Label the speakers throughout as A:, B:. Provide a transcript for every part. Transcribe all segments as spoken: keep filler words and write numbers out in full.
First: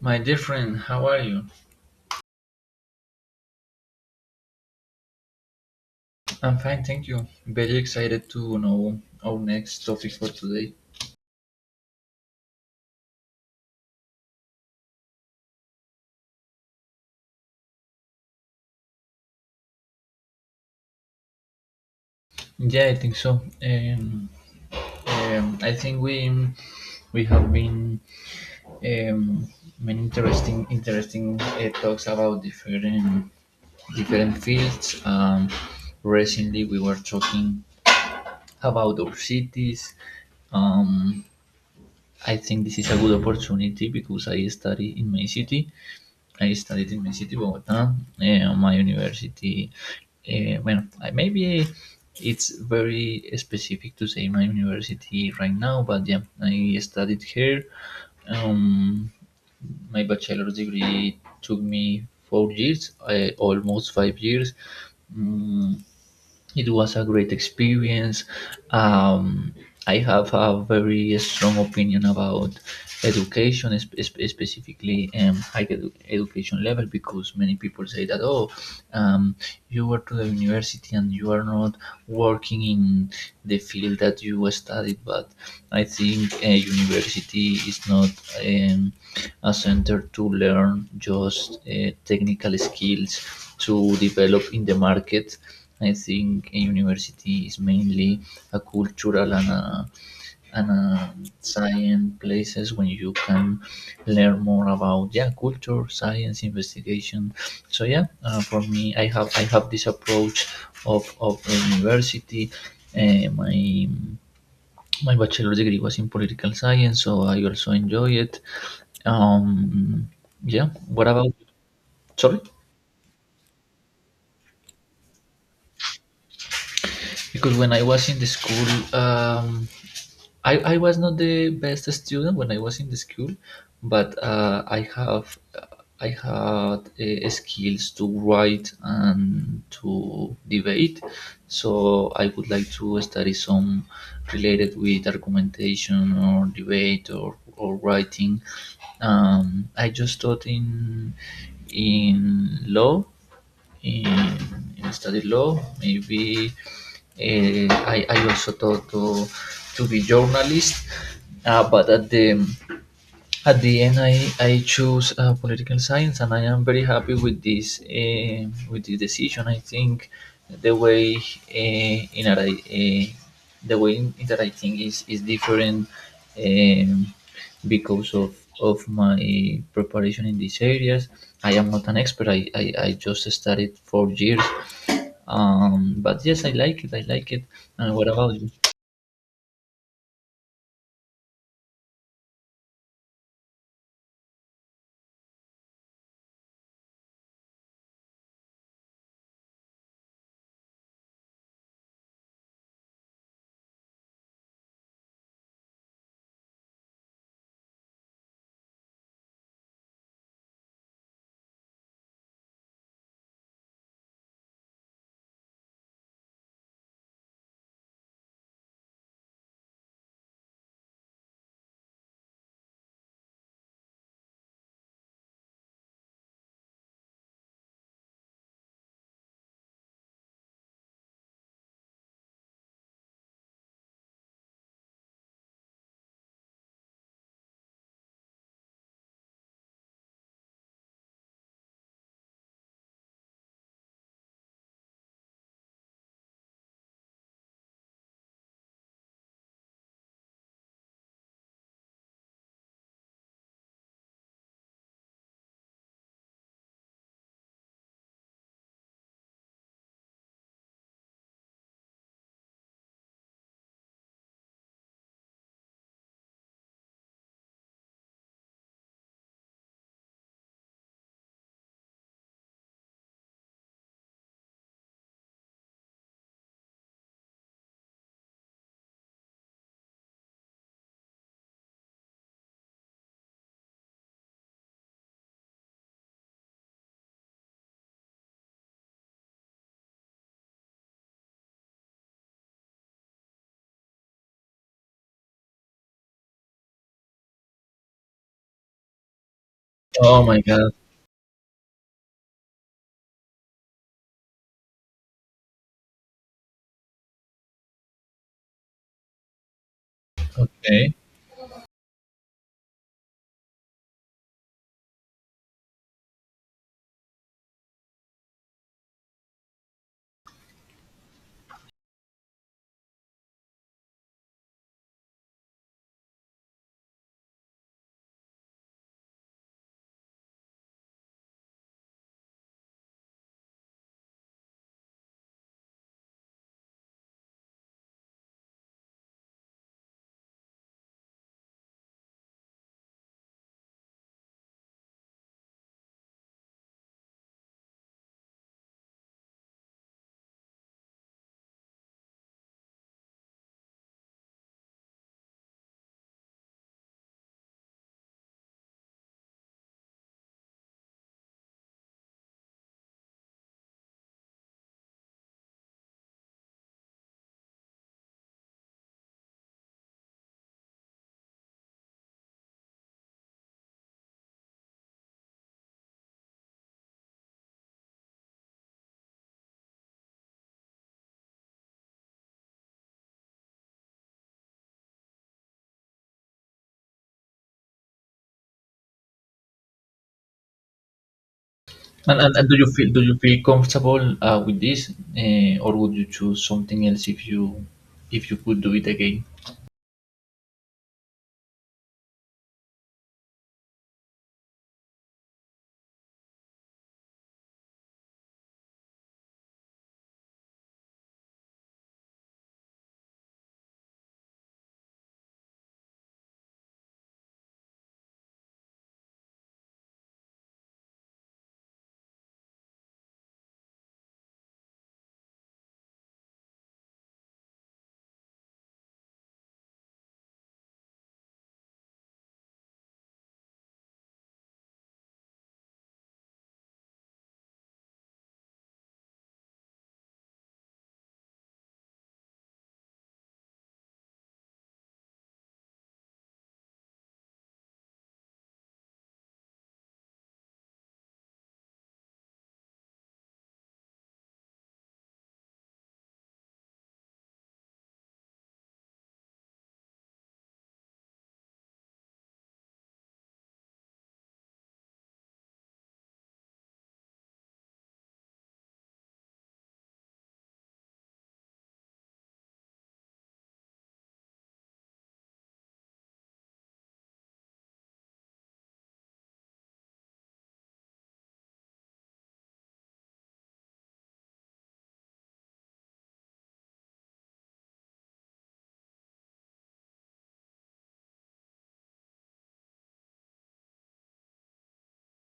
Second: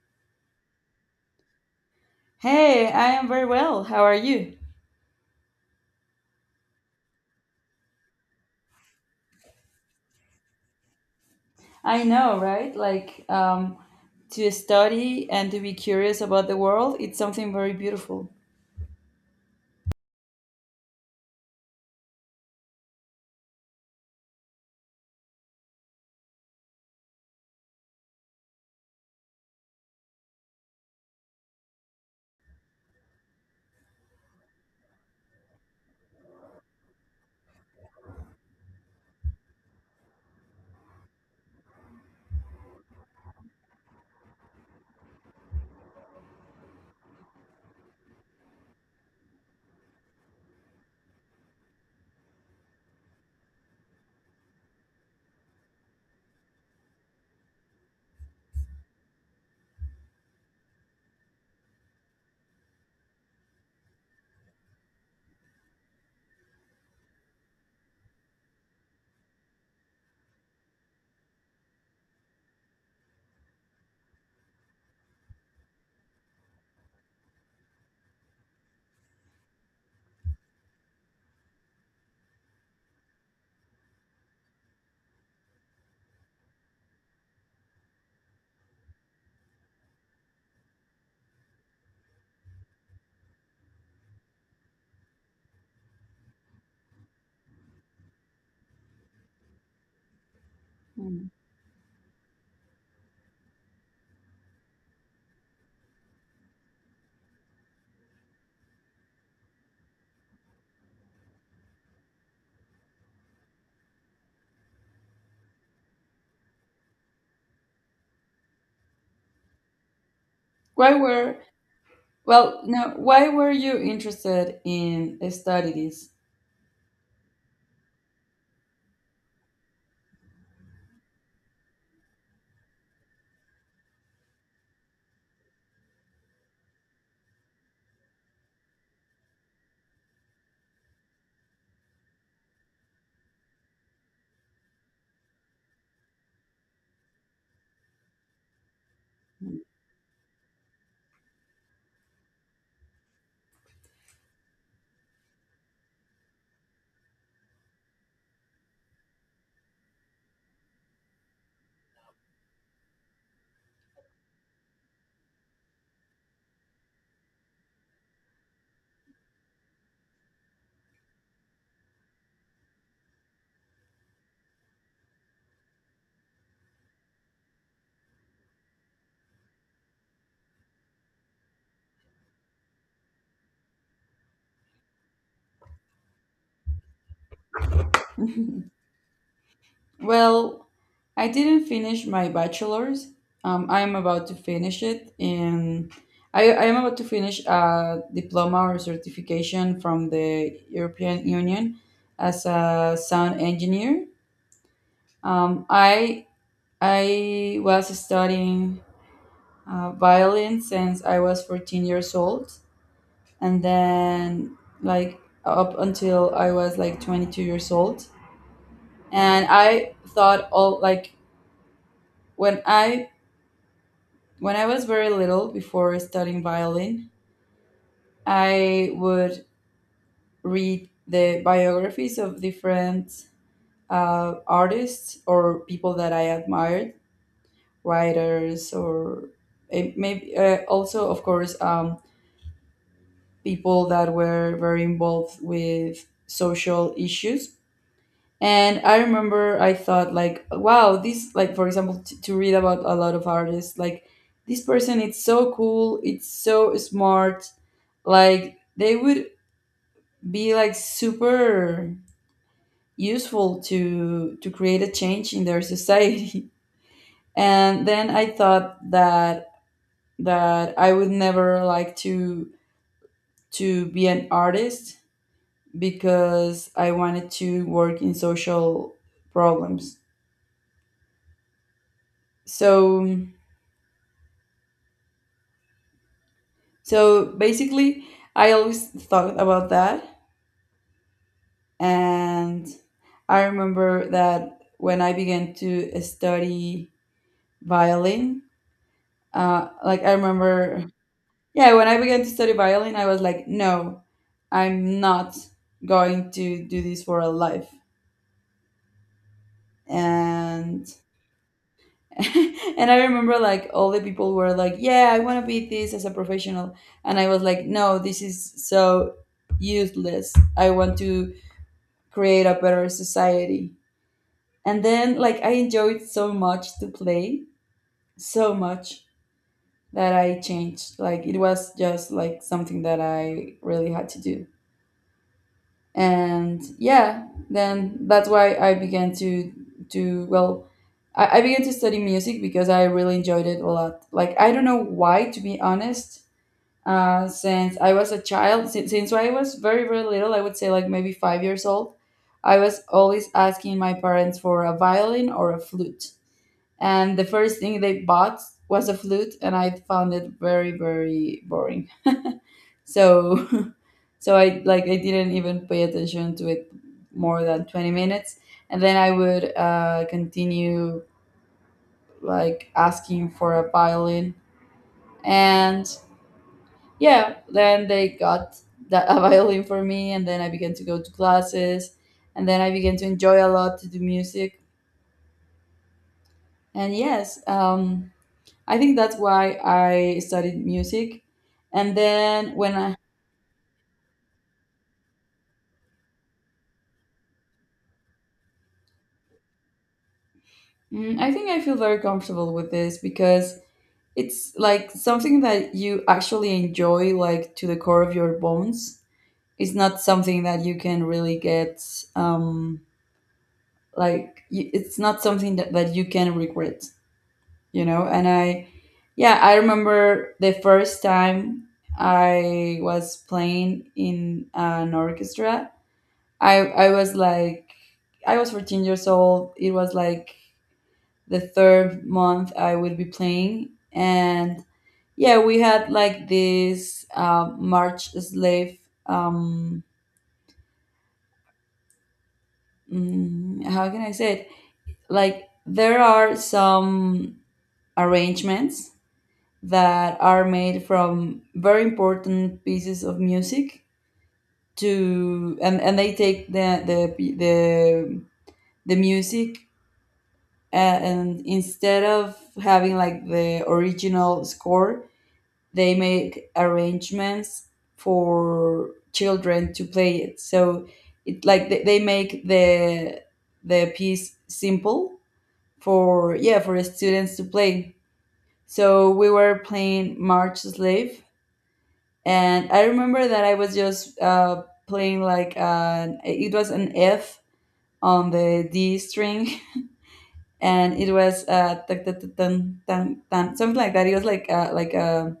A: My dear friend, how are you?
B: Hey, I am very well. How are you?
A: I'm fine, thank you. Very excited to know our next topic for today.
B: I know, right? Like, um, to study and to be curious about the world, it's something very beautiful.
A: Yeah, I think so. Um, um, I think we we have been, um, many interesting interesting uh, talks about different different fields. Um, recently, we were talking about our cities. Um, I think this is a good opportunity because I study in my city, I studied in my city, Bogota, eh, on my university. Eh, well, I- maybe it's very specific to say my university right now, but yeah, I studied here. Um, my bachelor's degree took me four years, uh, almost five years. Mm, it was a great experience. Um, I have a very strong opinion about education, sp- sp- specifically, um, higher edu- education level, because many people say that, oh, um, you were to the university and you are not working in the field that you studied, but I think a university is not, um, a center to learn just uh, technical skills to develop in the market. I think a university is mainly a cultural and a, and a
B: Mm.
A: science places when you can learn more about, yeah, culture, science, investigation. So yeah, uh, for me, I have I have this approach of of a university. Uh, my my bachelor's degree was in political science, so I also enjoy it. Um, yeah.
B: Why
A: What about?
B: were,
A: Sorry,
B: well, no, why were you interested in study this?
A: because when I was in the school, um, I, I was not the best student when I was in the school, but uh, I have I had uh, skills to write and to debate. So I would like to study some related with argumentation or debate or, or writing. Um, I just taught in in law in, in study law. Maybe uh, I, I also thought to, to be journalist, uh, but at the at the end, I, I choose uh, political science, and I am very happy with this eh, with this decision. I think the way uh, in that I uh, the way in that I think is is different, um, because of of my preparation in these areas. I am not an expert. I, I, I just studied four years. Um, but yes, I like it. I like it. And what about you?
B: Well, I didn't finish my bachelor's. Um, I'm about to finish it in, I, I am about to finish a diploma or certification from the European Union as a sound engineer. Um, I I was studying uh, violin since I was fourteen years old, and then like up until I was like twenty-two years old. And I thought all like when I when I was very little before studying violin, I would read the biographies of different uh, artists or people that I admired, writers or eh, maybe uh, also of course. Um, people that were very involved with social issues. And I remember I thought like, wow, this like for example t- to read about a lot of artists like this person it's so cool, it's so smart, like they would be like super useful to to create a change in their society. And then I thought that that I would never like to to be an artist because I wanted to work in social problems. So so basically I always thought about that and I remember that when I began to study violin, uh, like I
A: Oh my God.
B: remember, yeah, when I began to study violin, I was like, no, I'm not going to do this for a life. And
A: Okay.
B: and I remember like all the people were like, "Yeah, I want to be this as a professional," and I was like, "No, this is so useless. I want to create a better society." And then like I enjoyed so much to play, so much that I changed. Like it was just like something that I really had to do. And yeah then that's why I began to to well I, I began to study music because I really enjoyed it a lot like I don't know why to be honest. Uh, since I was a child since, since I was very very little I would say like maybe five years old. I was always asking my parents for a violin or a flute, and the first thing they bought was a flute, and I found it very very boring, so so I like I didn't even pay attention to it more than twenty minutes, and then I would uh, continue like asking for a violin, and yeah then they got that a violin for me, and then I began to go to classes, and then I began to enjoy a lot to do music. And yes um, I think that's why I studied music and
A: And, and, and
B: then
A: do you
B: when
A: feel
B: i.
A: do you feel comfortable uh, with this, uh, or would you choose something else if you if you could do it again?
B: Mm, I think I feel very comfortable with this because it's like something that you actually enjoy, like to the core of your bones. It's not something that you can really get, um, like, y- it's not something that, that you can regret, you know? And I, yeah, I remember the first time I was playing in an orchestra. I, I was like, I was fourteen years old. It was like the third month I would be playing. And yeah, we had like this uh, March slave. Um, mm, how can I say it? Like there are some arrangements that are made from very important pieces of music to and, and they take the the p- the, the music, and, and instead of having like the original score, they make arrangements for children to play it, so it like they, they make the the piece simple for yeah for students to play. So we were playing march slave, and I remember that I was just uh, playing like an it was an f on the d string and it was uh tan, tan, tan, tan, tan, something like that. It was like uh, like a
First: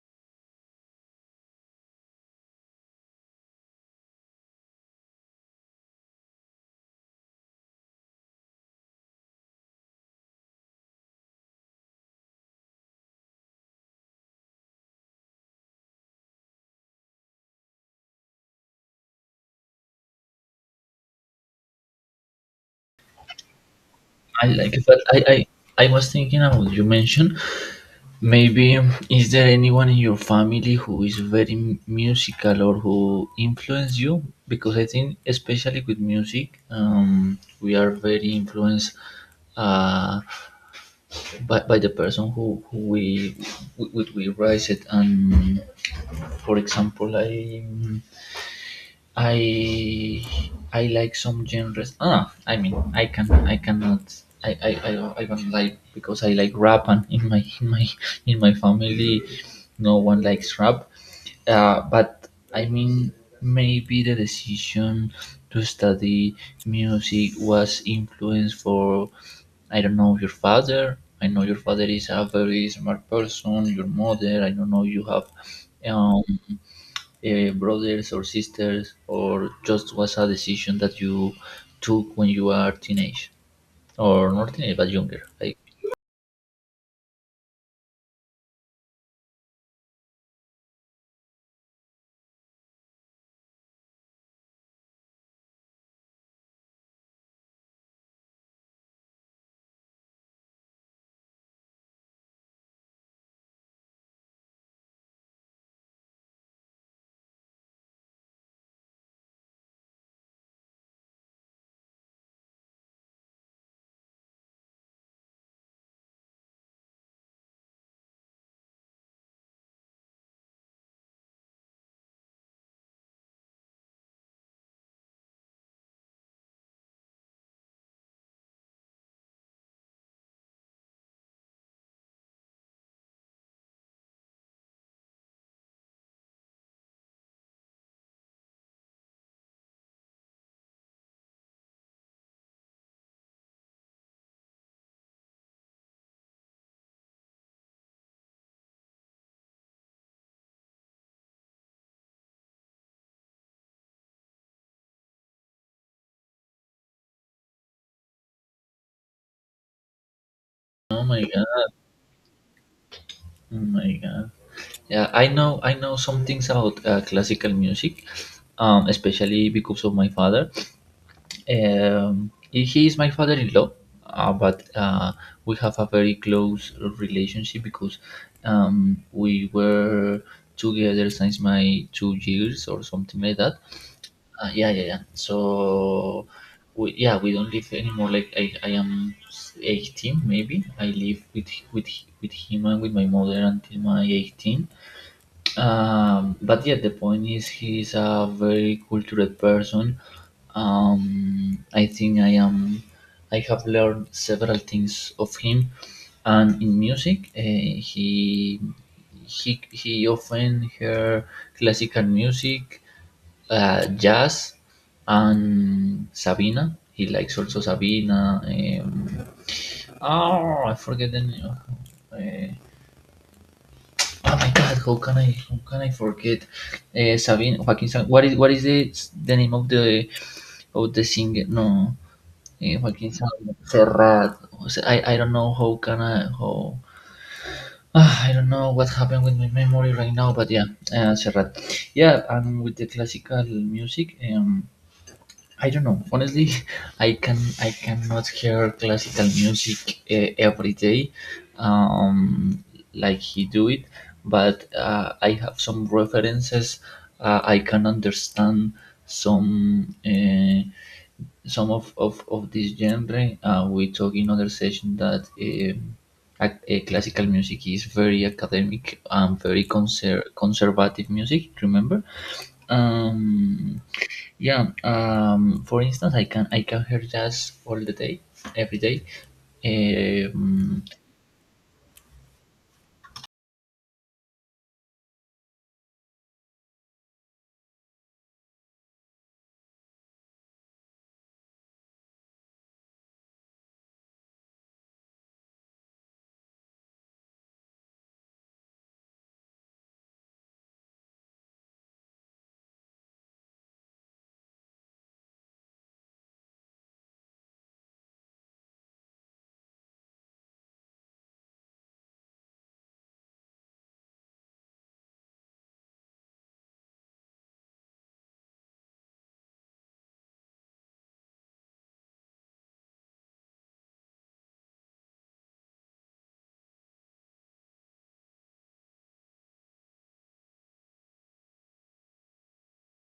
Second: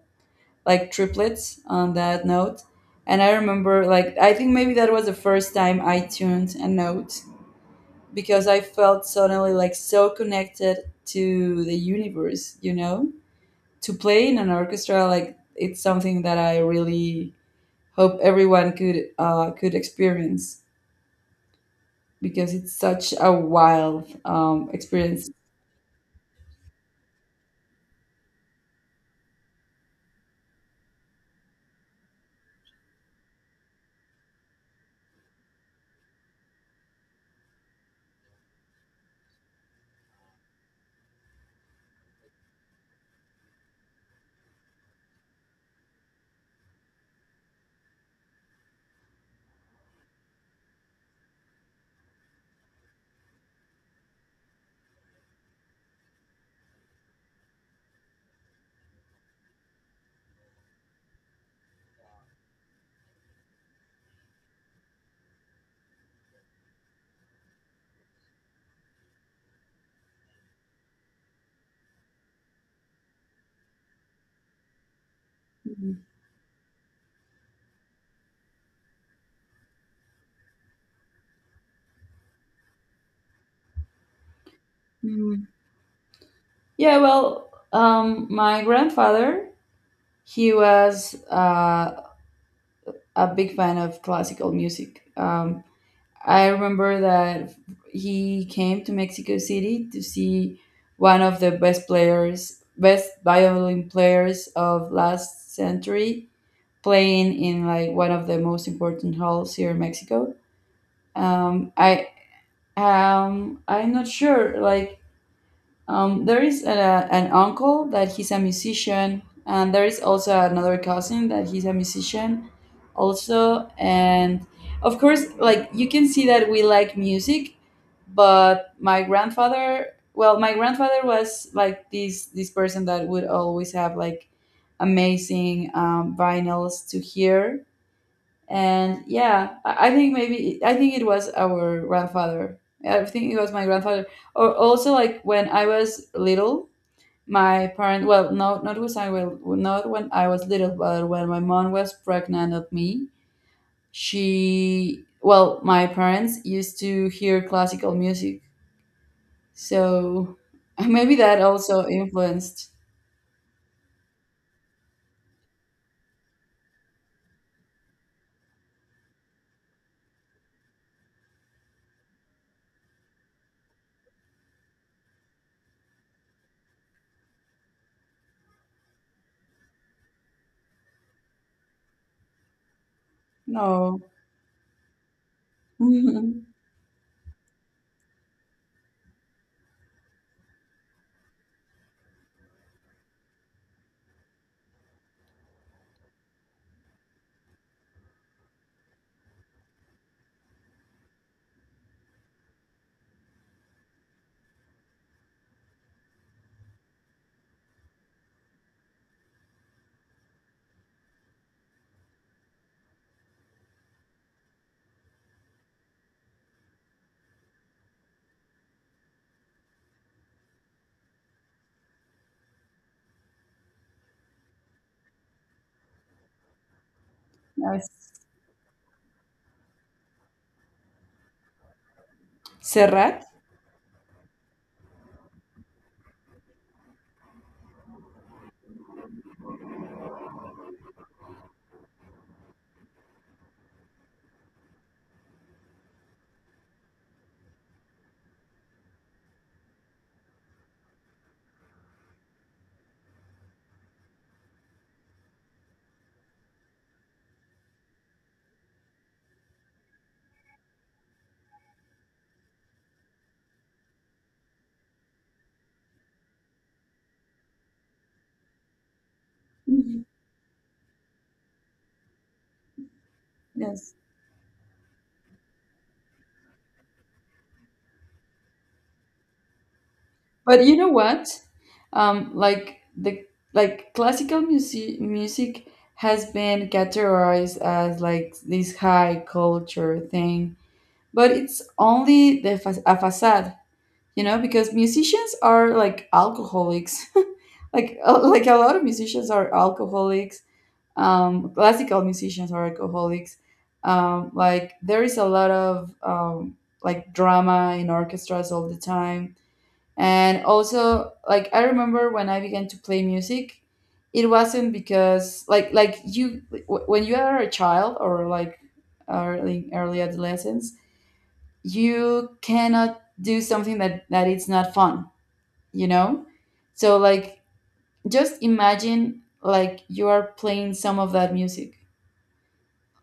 B: like triplets on that note. And I remember, like, I think maybe that was the first time I tuned a note because I felt suddenly like so connected to the universe, you know? To play in an orchestra, like, it's something that I really hope everyone could uh, could experience because it's such a wild
A: I
B: um,
A: like it, but I,
B: experience.
A: I I was thinking about you mentioned maybe, um, is there anyone in your family who is very m- musical or who influenced you? Because I think especially with music, um, we are very influenced uh, by, by the person who, who, we, we we we raise it, and for example I I I like some genres. Ah, I mean, I can I cannot, I I I, I don't like, because I like rap, and in my in my in my family, no one likes rap. Uh, but I mean, maybe the decision to study music was influenced for, I don't know, your father. I know your father is a very smart person. Your mother, I don't know, you have,
B: Mhm.
A: um, uh, brothers or sisters, or just was a decision that you took when you are teenage, or not teenage but younger?
B: Mhm.
A: Like,
B: Yeah, well, um, my grandfather, he was uh, a big fan of classical music. Um, I remember that he came to Mexico City to see one of the best players, best violin players of last century, playing in like one of the most important halls here in Mexico. Um, I um, I'm not sure, like um, there is a, an uncle that he's a musician, and there is also another cousin that he's a musician, also. And of course, like you can see that we like music. But my grandfather, well, my grandfather was like this this person that would always have like amazing um, vinyls to hear. And yeah I I think maybe i think it was our grandfather I think it was my grandfather. Or also like when I was little, my parent well no not was I well not when I was little but when my mom was pregnant of me, she well my parents used to hear classical music, so
A: oh
B: maybe
A: my
B: that
A: God,
B: also influenced.
A: oh my God. Yeah, I know, I know some things about uh, classical music, um, especially because of my father. Um, he he is my father-in-law, uh, but uh, we have a very close relationship because, um, we were together since my two years or something like that.
B: No.
A: Uh, yeah, yeah, yeah. So, we, yeah, we don't live anymore. Like I, I am eighteen, maybe. I live with with with him and with my mother until my eighteen. Um, but yeah, the point is, he's a very cultured person. Um, I think I am. I have learned several things of him, and in music, uh, he he he often hear classical music, uh, jazz, and Sabina. He likes also Sabina. Um, oh, I forget the name. Uh, oh my God! How can I? How can I forget? Uh, Sabina
B: Yes.
A: Joaquin. Sabina. What is what is the the name of the of the singer? No, uh, Joaquin
B: Serrat?
A: Sabina. Ferrar. I I don't know how can I how. Ah, I don't know what happened with my memory right now, but yeah, uh, Serrat. Yeah, and with the classical music, um, I don't know. Honestly, I can I cannot hear classical music uh, every day, um, like he do it. But uh, I have some references. Uh, I can understand some uh, some of, of, of this genre. Uh, we talk in other session that, um, ac- uh, classical music is very academic and very
B: Mhm.
A: conser- conservative music. Remember. Um,
B: Yes.
A: yeah, um, for instance, I can I can hear jazz all the day, every day.
B: But you
A: Um,
B: know what? Um, like the like classical music music has been categorized as like this high culture thing, but it's only the fa- a facade, you know, because musicians are like alcoholics. Like uh, like a lot of musicians are alcoholics. Um, classical musicians are alcoholics. Um, like there is a lot of um, like drama in orchestras all the time. And also, like I remember when I began to play music, it wasn't because like like you wh- when you are a child or like early early adolescence, you cannot do something that that it's not fun, you know? So like just imagine like you are playing some of that music,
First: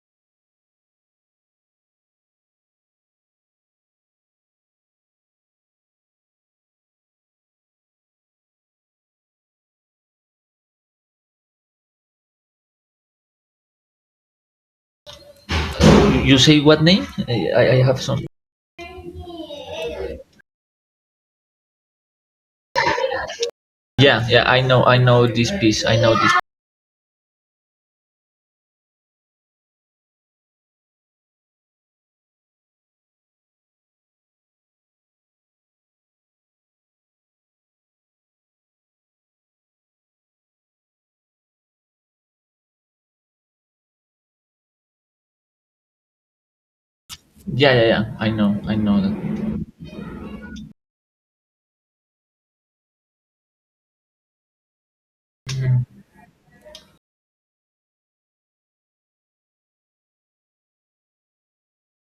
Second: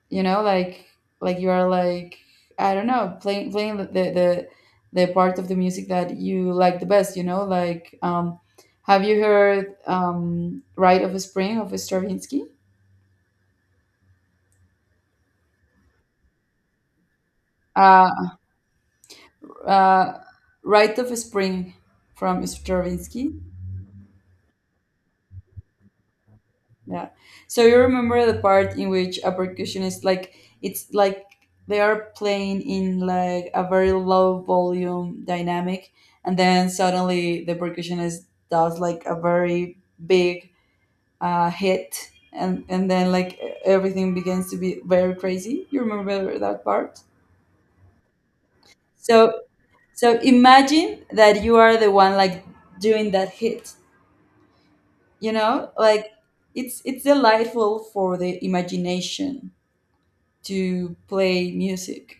B: you know, like like you are like I don't know playing playing the the the the part of the music that you like the best, you know, like um have you heard um rite of spring of stravinsky,
A: you say what name? I, I have some.
B: uh uh rite of spring from stravinsky.
A: Yeah, yeah, I know, I know this piece. I know this.
B: Yeah. So you remember the part in which a percussionist like it's like they are playing in like a very low volume dynamic, and then suddenly the percussionist does like a very big uh, hit, and and then like e-, everything begins to be very crazy. You remember that part?
A: Yeah, yeah, yeah. I know, I know
B: So
A: that.
B: so imagine that you are the one like doing that hit, you know? Like it's it's delightful for the imagination to play music,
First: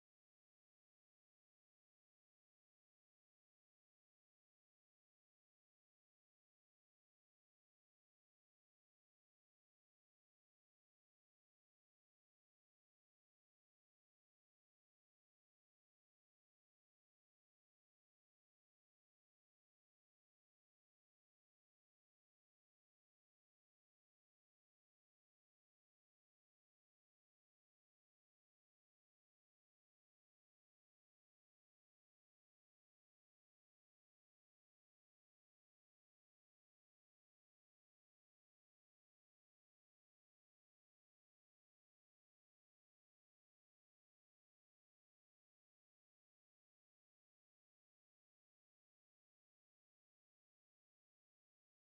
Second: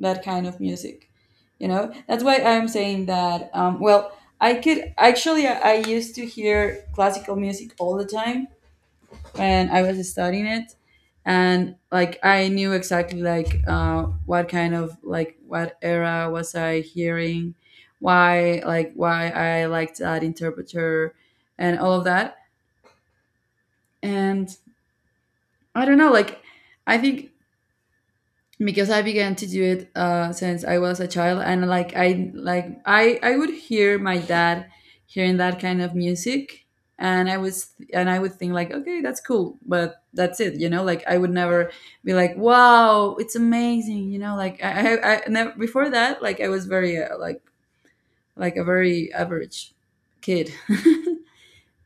B: that kind of music. You know, that's why I'm saying that. Um, well, I could actually, I I used to hear classical music all the time when I was studying it, and like I knew exactly like uh, what kind of like what era was I hearing, why like why I liked that interpreter, and all of that. And I don't know, like I think because I began to do it uh, since I was a child, and like I like I I would hear my dad hearing that kind of music, and I was and I would think like, okay, that's cool, but that's it, you know. Like I would never be like, wow, it's amazing, you know. Like I I, I never, before that, like I was very uh, like like a very average kid.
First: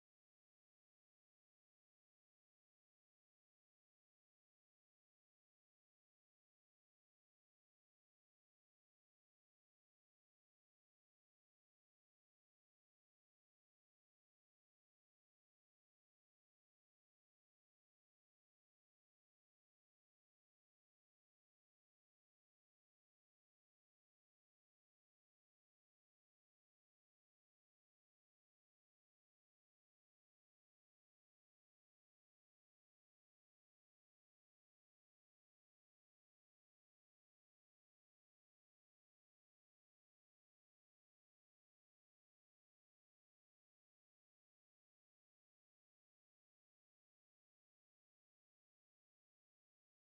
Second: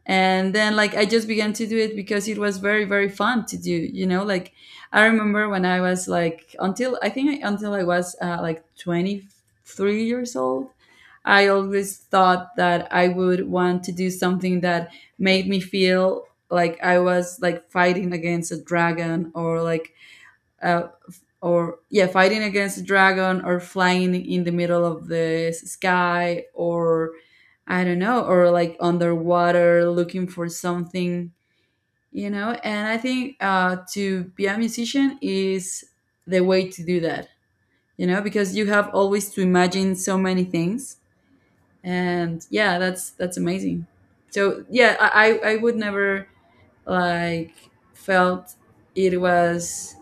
B: And then like I just began to do it because it was very very fun to do, you know, like I remember when I was like until I think I- until I was uh, like twenty-three years old. I always thought that I would want to do something that made me feel like I was like fighting against a dragon or like a, or yeah fighting against a dragon or flying in the middle of the s- sky or I don't know or like underwater looking for something, you know. And I think uh, to be a musician is the way to do that, you know, because you have always to imagine so many things. And yeah that's that's amazing. So yeah i i I would never like felt it was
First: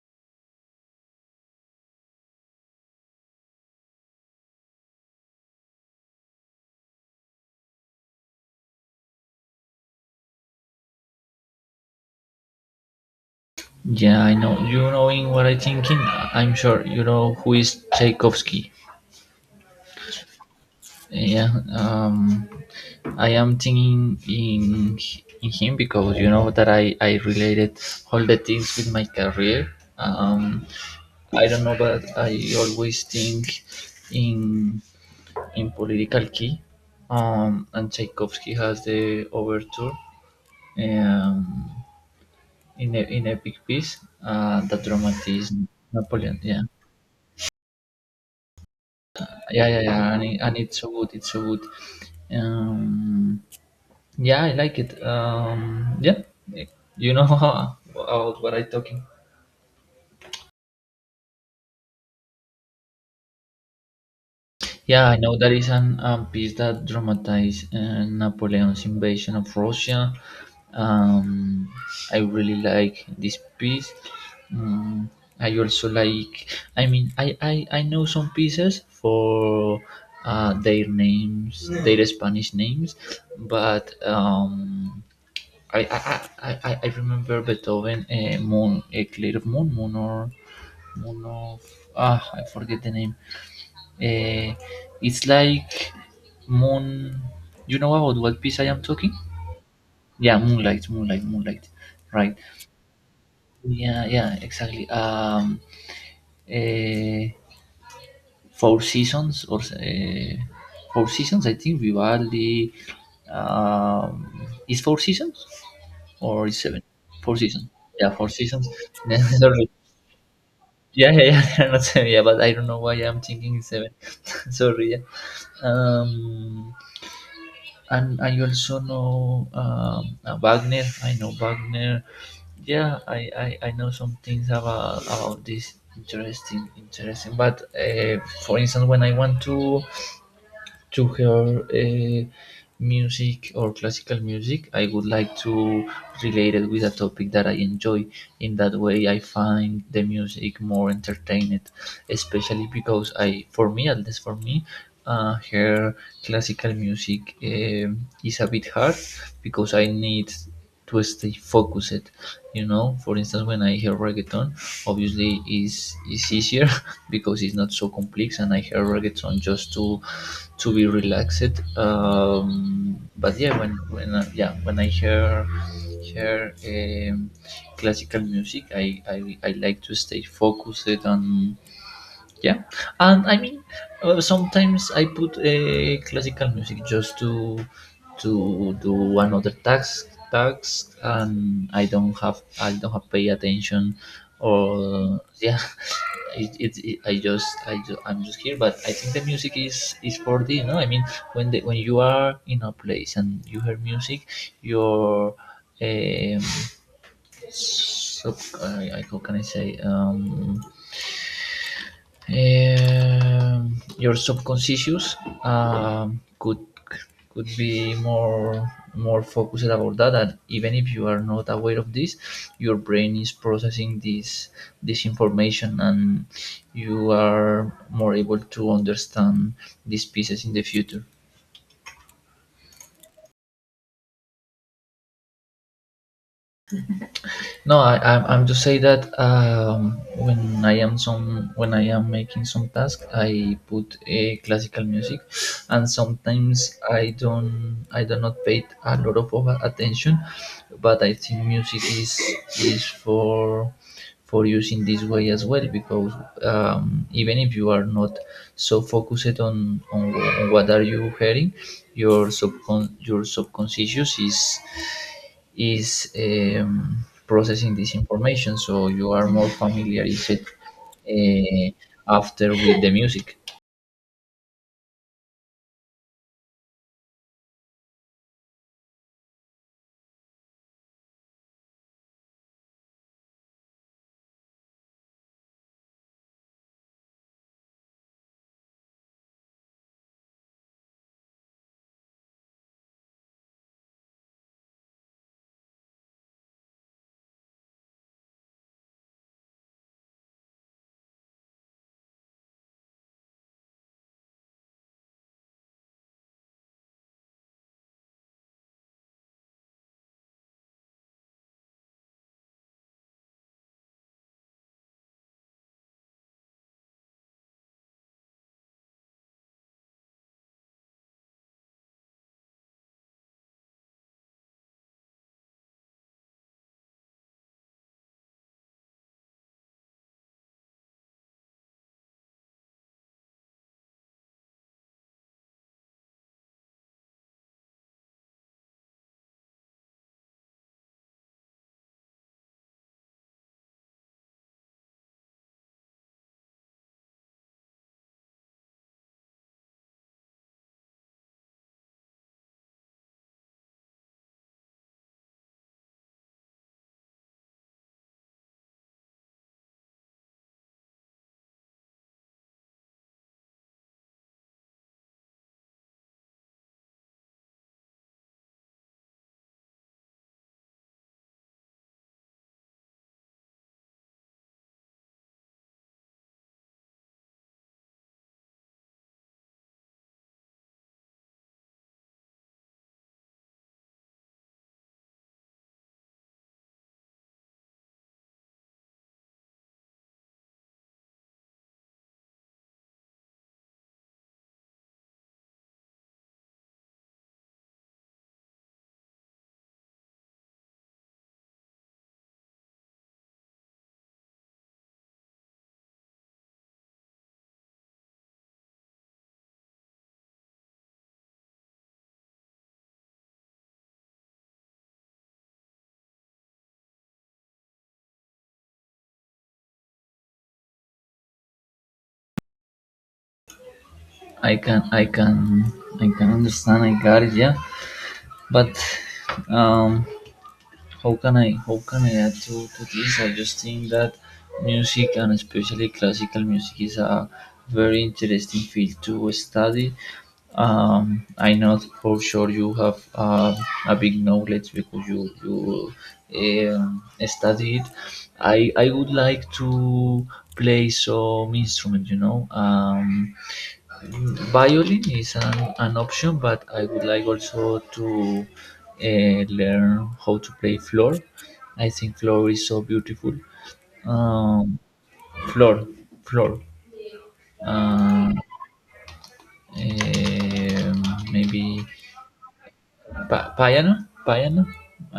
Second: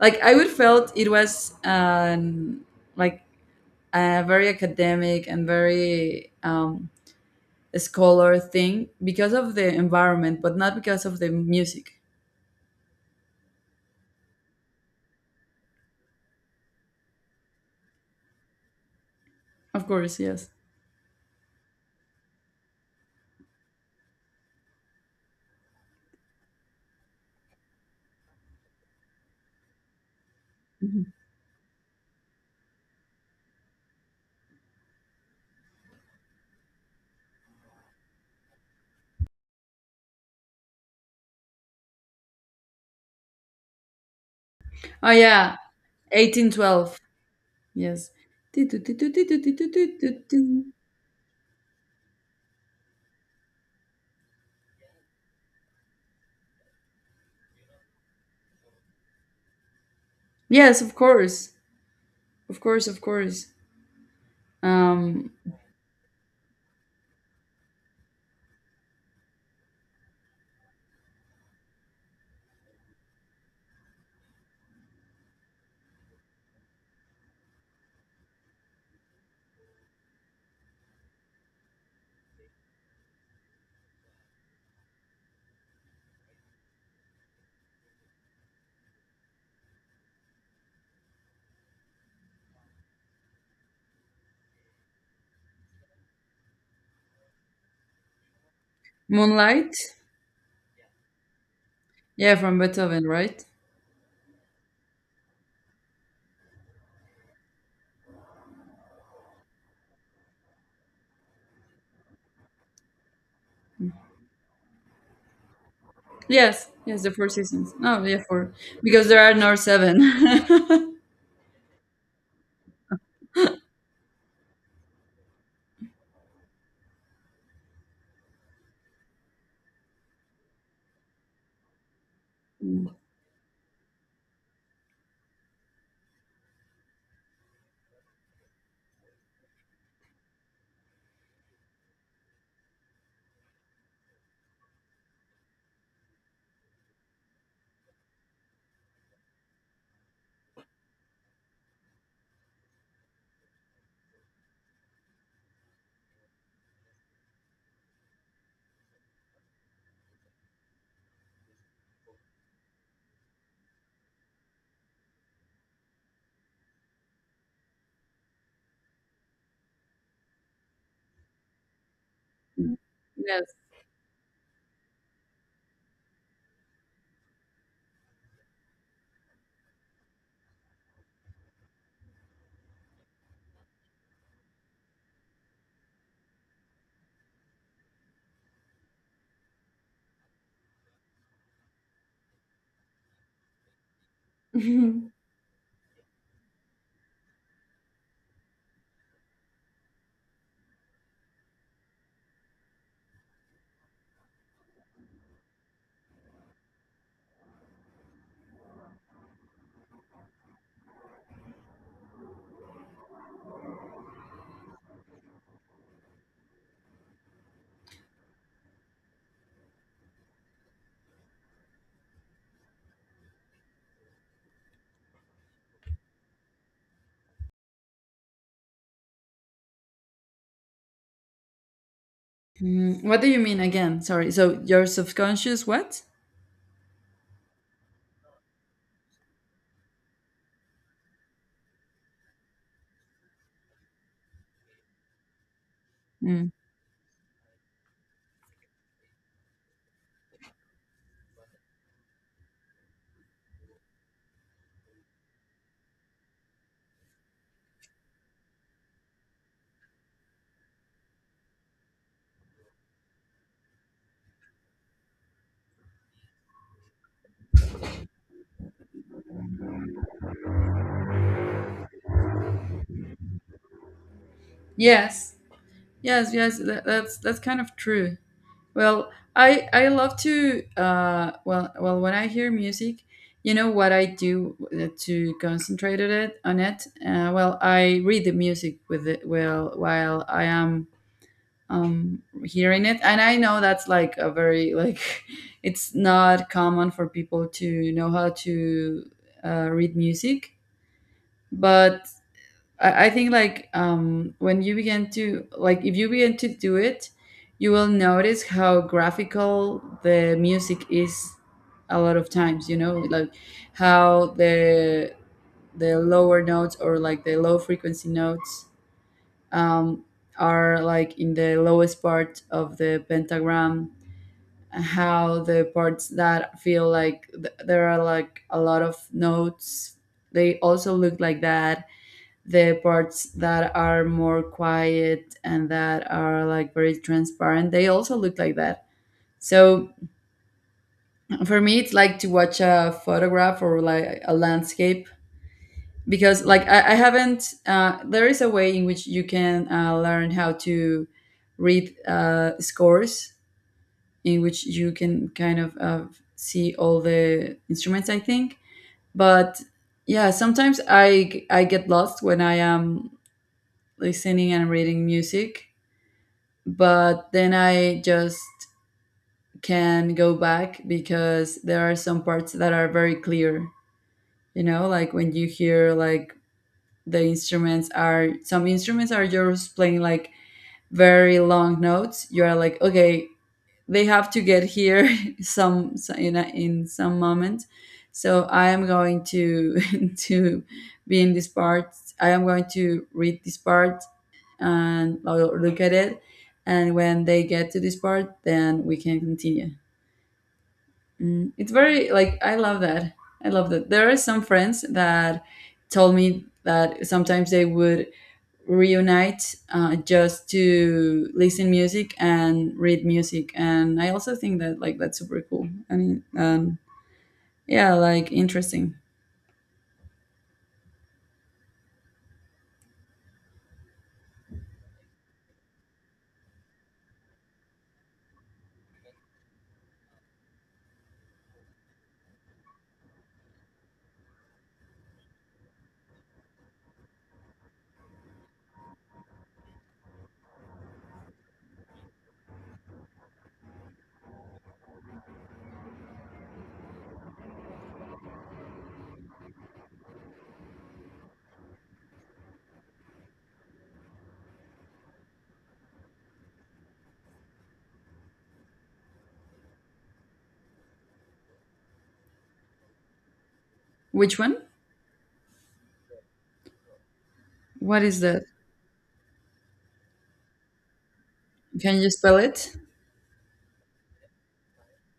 B: like I would felt it was um like a very academic and very um scholar thing because of the environment but not because of the music.
A: Yeah, I know. You knowing what I'm thinking? I'm sure you know who is Tchaikovsky.
B: Of course yes.
A: Yeah, um, I am thinking in in him because you know that I I related all the things with my career. Um,
B: Mhm.
A: I don't know, but I always think in in political key. Um, and Tchaikovsky has the overture, um, in a, in epic piece uh, that
B: Oh
A: dramatized
B: yeah,
A: Napoleon. Yeah,
B: eighteen twelve. Yes.
A: yeah, yeah, yeah. And, it, and it's so good. It's so good. Um, yeah, I like it. Um, yeah, you know about what I'm talking.
B: Yes, of course, of course, of course.
A: Yeah, I
B: Um,
A: know there is an, um, piece that dramatized uh, Napoleon's invasion of Russia. Um, I really like this piece. Mm, I also like. I mean, I I, I know some pieces for uh, their names, their Spanish names, but um, I, I I I I- I remember Beethoven, uh, Moon, a clear moon, moon or moon of, ah, I forget the name, uh, it's like moon. You know about what piece I am talking?
B: moonlight.
A: Yeah, Moonlight, Moonlight, Moonlight.
B: Yeah,
A: Right.
B: from beethoven, right?
A: Yeah, yeah, exactly. Um, eh, Four Seasons or, uh, Four Seasons, I think Vivaldi. Um, is Four Seasons or is
B: Yes,
A: seven?
B: yes, the four
A: Four Seasons.
B: seasons. No,
A: Yeah,
B: yeah,
A: Four
B: four,
A: Seasons.
B: because
A: Yeah,
B: there are no
A: sorry.
B: seven.
A: Yeah, yeah, yeah. Not seven. Yeah, but I don't know why I'm thinking it's seven. Sorry. Yeah. Um, and I also know, um, uh, Wagner. I know Wagner. Yeah, I, I, I know some things about about this interesting interesting. But uh, for instance, when I want to to her uh, music or classical music, I would like to relate it with a topic that I enjoy. In that way, I find the music more entertaining, especially because, I, for me, at least for me, uh, her classical music, um, is a bit hard because I need to stay focused. You know, for instance, when I hear reggaeton obviously is is easier because it's not so complex, and I hear reggaeton on just to to be relaxed.
B: Mm.
A: Um, but
B: Yes.
A: yeah, when when uh, yeah when I hear hear, um, classical music, I, I I like to stay focused, and yeah, and I mean, uh, sometimes I put a classical music just to to do another task task, and i don't have I don't have pay attention,
B: Mhm.
A: or yeah. it, it, it I just I ju- I'm just here, but I think the music is is for the. No, I mean, when the when you are in a place and you hear music, your um sub, I, I how can I say, um um, your subconscious, um, could could be more more focused about that. And even if you are not aware of this, your brain is processing this this information, and you are more able to understand these pieces in the future.
B: Mm, what do you mean again? Sorry. So your subconscious what?
A: No, I, I'm, I'm to say that, um, when I am some when I am making some task, I put a classical music, and
B: Mm.
A: sometimes I don't I do not pay a lot of over attention, but I think music is is for for using this way as well because, um, even if you are not so focused on, on on what are you hearing, your subcon your subconscious is is, um, processing this information. So you are more familiarized uh, after with the music.
B: Yes. Yes, yes, that, that's that's kind of true. Well, I I love to uh well well when I hear music, you know what I do uh, to concentrate on it on it. Uh, well, I read the music with it well while I am um hearing it, and I know that's like a very like it's not common for people to know how to uh, read music, but I, I think like um when you begin to like if you begin to do it, you will notice how graphical the music is a lot of times, you know, like how the the lower notes or like the low frequency notes um, are like in the lowest part of the pentagram, how the parts that feel like th- there are like a lot of notes, they also look like that. The parts that are more quiet and that are like very transparent, they also look like that. So for me it's like to watch a photograph or like a landscape, because like i, I haven't uh, there is a way in which you can uh, learn how to read uh, scores, in which you can kind of uh, see all the instruments, I think. But yeah, sometimes i i get lost when I am listening and reading music, but then I just can go back because there are some parts that are very clear. You know, like when you hear like the instruments are some instruments are just playing like very long notes, you are like, okay, they have to get here some so- in, a, in some moment. So I am going to to be in this part, I am going to read this part, and I'll look at it, and when they get to this part then we can continue. Mm, it's very like I love that. I love that there are some friends that told me that sometimes they would reunite uh, just to listen music and read music, and I also think that like that's super cool. I mean, um, yeah, like interesting.
A: I can, I can, I can understand. I got it. Yeah, but, um, how can I? How can I add to, to this? I just think that music and especially classical music is a very interesting field to study. Um, I know for sure you have, um, a big knowledge because you you um, studied. I I would like to play some instrument. You know, um, violin is an, an option, but I would like also to uh, learn how to play floor. I think floor is so beautiful.
B: Which one?
A: Um, Floor, floor.
B: What is
A: Uh,
B: that?
A: um, Maybe
B: Can you spell it?
A: pa- piano, piano.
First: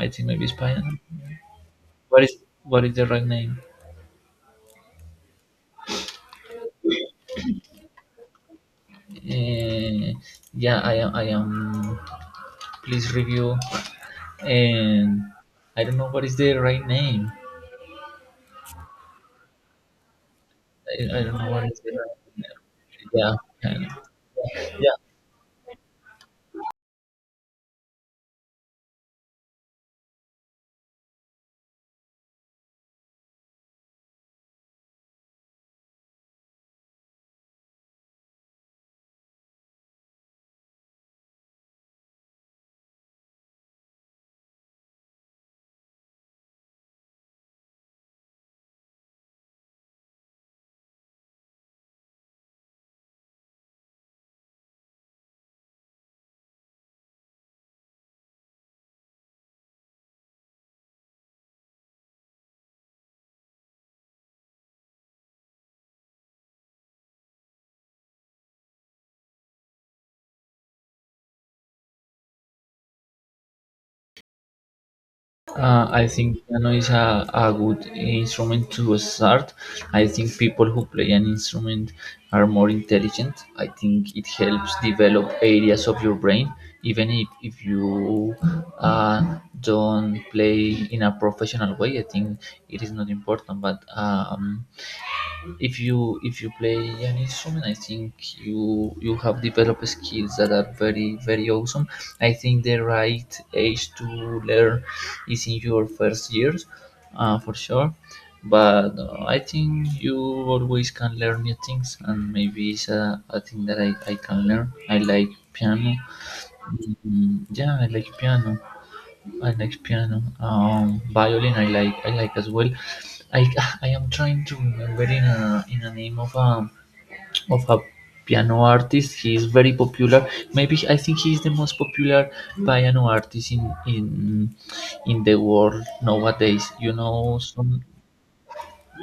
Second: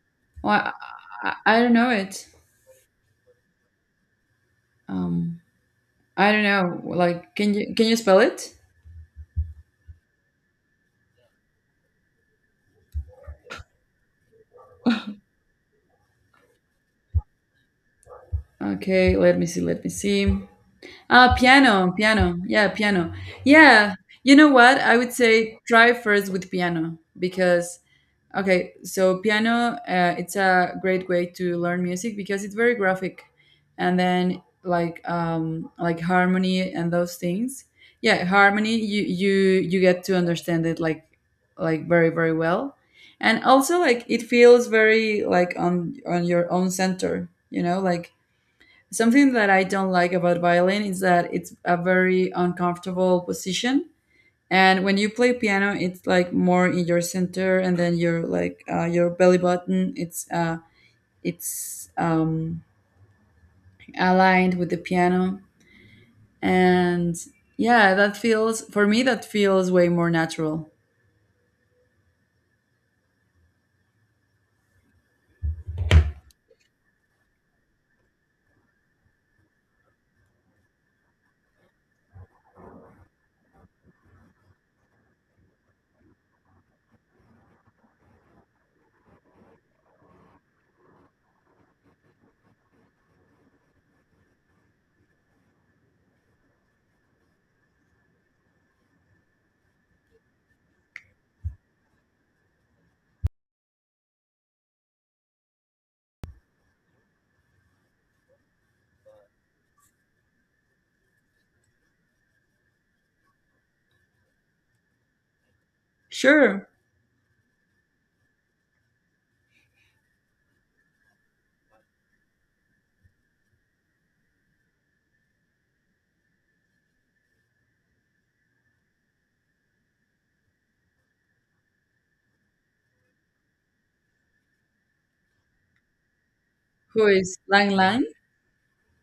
A: I think maybe it's
B: Well,
A: piano.
B: I I don't know
A: What
B: it.
A: is what is the right name?
B: Um, I don't know, like, can you can you spell it?
A: Uh, yeah, I am. I am. Please review. And I don't know what is the right name.
B: Okay, let me see, let me see.
A: I, I
B: Ah,
A: don't know what is the
B: piano,
A: right.
B: piano, yeah, piano.
A: Yeah, and-
B: Yeah, you know what, I
A: yeah.
B: would say try first with piano, because okay, so piano, uh, it's a great way to learn music because it's very graphic, and then like um, like harmony and those things. Yeah, harmony, you you you get to understand it like like very very well, and also like it feels very like on on your own center. You know, like something that I don't like about violin is that it's a very uncomfortable position, and when you play piano, it's like more in your center, and then your like uh, your belly button, it's uh, it's um, aligned with the piano, and yeah, that feels, for me that feels way more natural.
A: Uh, I think piano is a, a good instrument to start. I think people who play an instrument are more intelligent. I think it helps develop areas of your brain, even if, if you uh, don't play in a professional way. I think it is not important, but, um, if you if you play an instrument, I think you you have developed skills that are very very awesome. I think the right age to learn is in your first years, uh, for sure. But uh, I think you always can learn new things, and maybe it's a, a thing that I, I can learn. I like piano.
B: Sure,
A: Mm, yeah, I like piano. I like piano, um, violin. I like I like as well. I I am trying to remember in a, in a name of a, of a piano artist. He is very popular. Maybe I think he is the most popular piano artist in in in the world nowadays. You
B: who
A: know
B: is
A: some.
B: Lang Lang?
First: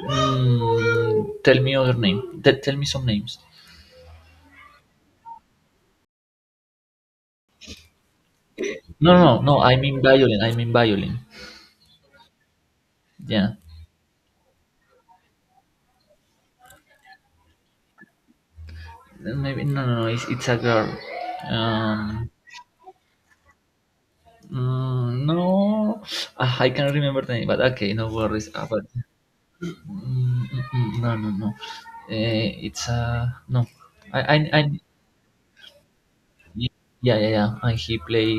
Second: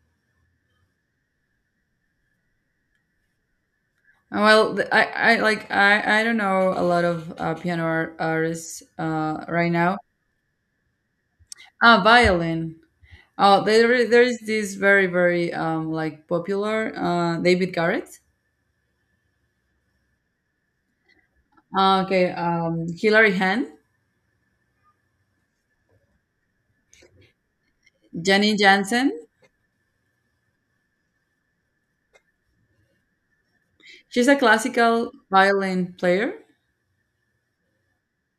A: Mm, tell me other name. Te- tell me some names.
B: Well, th- I, I like I, I don't know a lot of uh, piano ar- artists
A: No, no,
B: uh,
A: no.
B: right
A: I
B: now.
A: mean violin. I mean violin.
B: Ah, violin.
A: Yeah.
B: Oh, there there is this very very um like popular, uh, David Garrett.
A: Maybe no, no, no. It's, it's a girl.
B: Uh,
A: Um,
B: okay, um, Hilary Hahn,
A: Mm, no, ah, I can't remember the name, but okay, no worries.
B: Jenny
A: Ah, but
B: Jansen.
A: mm, mm, mm, no, no, no. Eh, it's uh no. I,
B: She's a
A: I, I
B: classical violin player.
A: Yeah, yeah, yeah. And he play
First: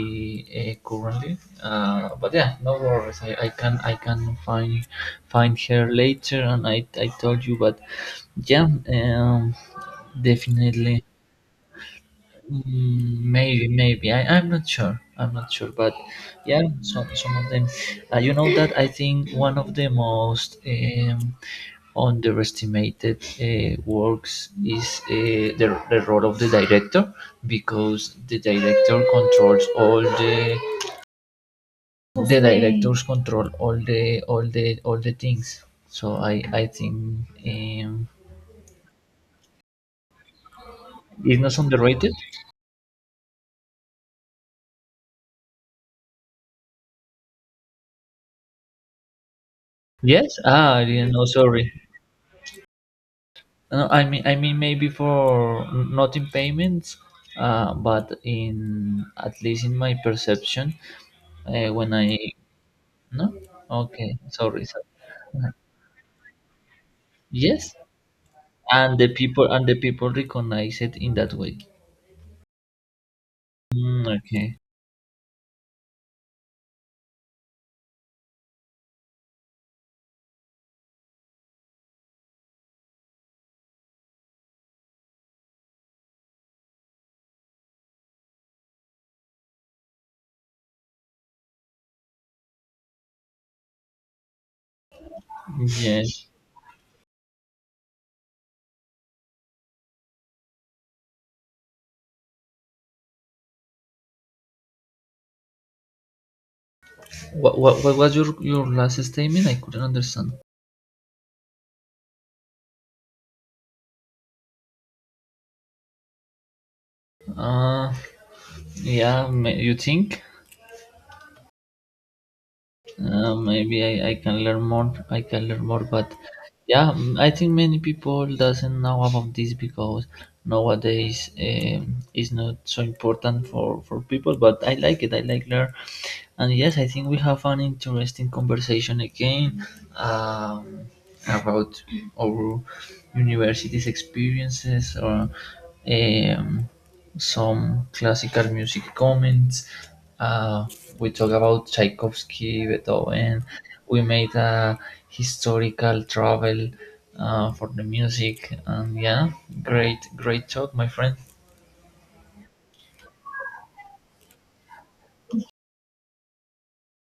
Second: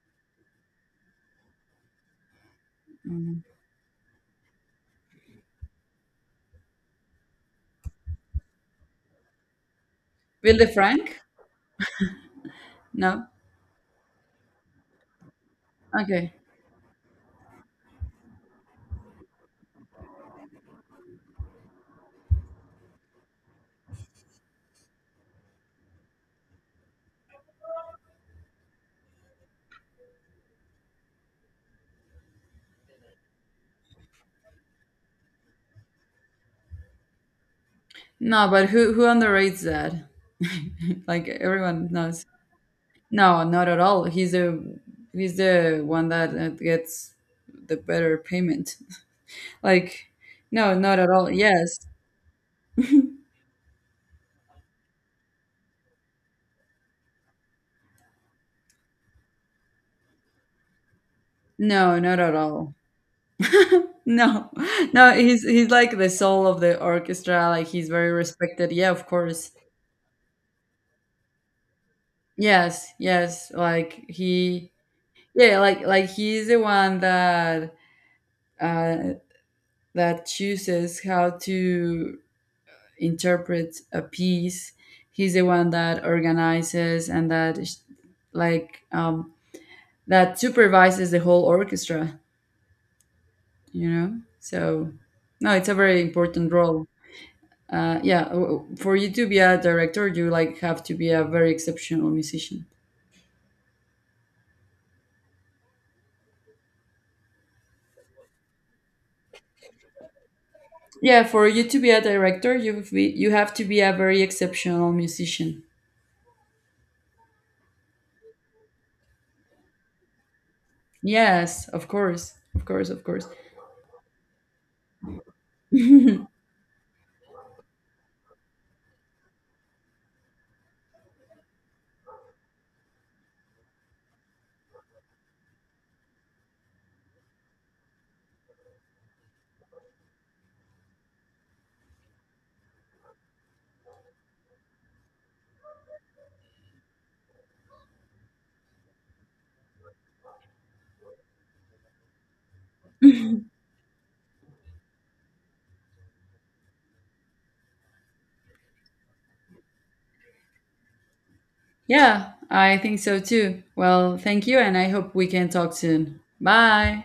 A: uh, currently. Uh, but yeah, no worries. I,
B: Mm.
A: I can, I can find find her later, and I, I told you, but yeah, um,
B: Wilde
A: definitely.
B: Frank?
A: Mm,
B: No.
A: Maybe, maybe. I, I'm not sure. I'm not sure, but
B: Okay.
A: yeah, some some of them. Uh, you know that I think one of the most, um, underestimated uh, works is uh, the the role of the director, because the director controls all the the directors control all the all the all the things. So I I think, um,
B: No, but who who underrates that? Like
A: it's not
B: everyone
A: underrated.
B: knows. No, not at all. He's the he's the one that, uh, gets the better payment. Like,
A: Yes.
B: no,
A: Ah, I
B: not at
A: didn't know.
B: all.
A: Sorry.
B: Yes.
A: No, I mean, I mean, maybe for not in payments, uh, but in at least in my perception, uh, when
B: No,
A: I
B: not at all.
A: no, okay,
B: No,
A: sorry, sorry,
B: no, he's he's like the soul of the orchestra. Like
A: yes,
B: he's very respected. Yeah,
A: and
B: of
A: the
B: course.
A: people and the people recognize it in that way.
B: Yes, yes. Like
A: Mm, okay,
B: he, yeah, like like he's the one that uh, that chooses how to interpret a piece. He's the one that organizes and that is- like um, that supervises the whole orchestra. You know, so no, it's a very
A: yes.
B: important role. Uh, yeah, w- w- for you to be a director, you like have to be a very exceptional musician.
A: What, what what was your your last statement? I couldn't understand.
B: Yeah, for you to be a director, you be, you have to be a very exceptional musician.
A: Uh, yeah, ma- you think?
B: Yes, of course, of course, of course.
A: Uh, maybe I, I can learn more. I can learn more, but
B: Yeah,
A: yeah, mm, I think many people doesn't know about this because nowadays, um, it's not so important for for people. But I like it. I like learn, and yes, I think we have an interesting conversation again, um, about our university's experiences or, um, some classical music comments. Uh, we talk about Tchaikovsky, Beethoven. We made a historical travel uh, for the music, and yeah, great, great talk, my friend.
B: I think so too. Well, thank you, and I hope we can talk soon. Bye.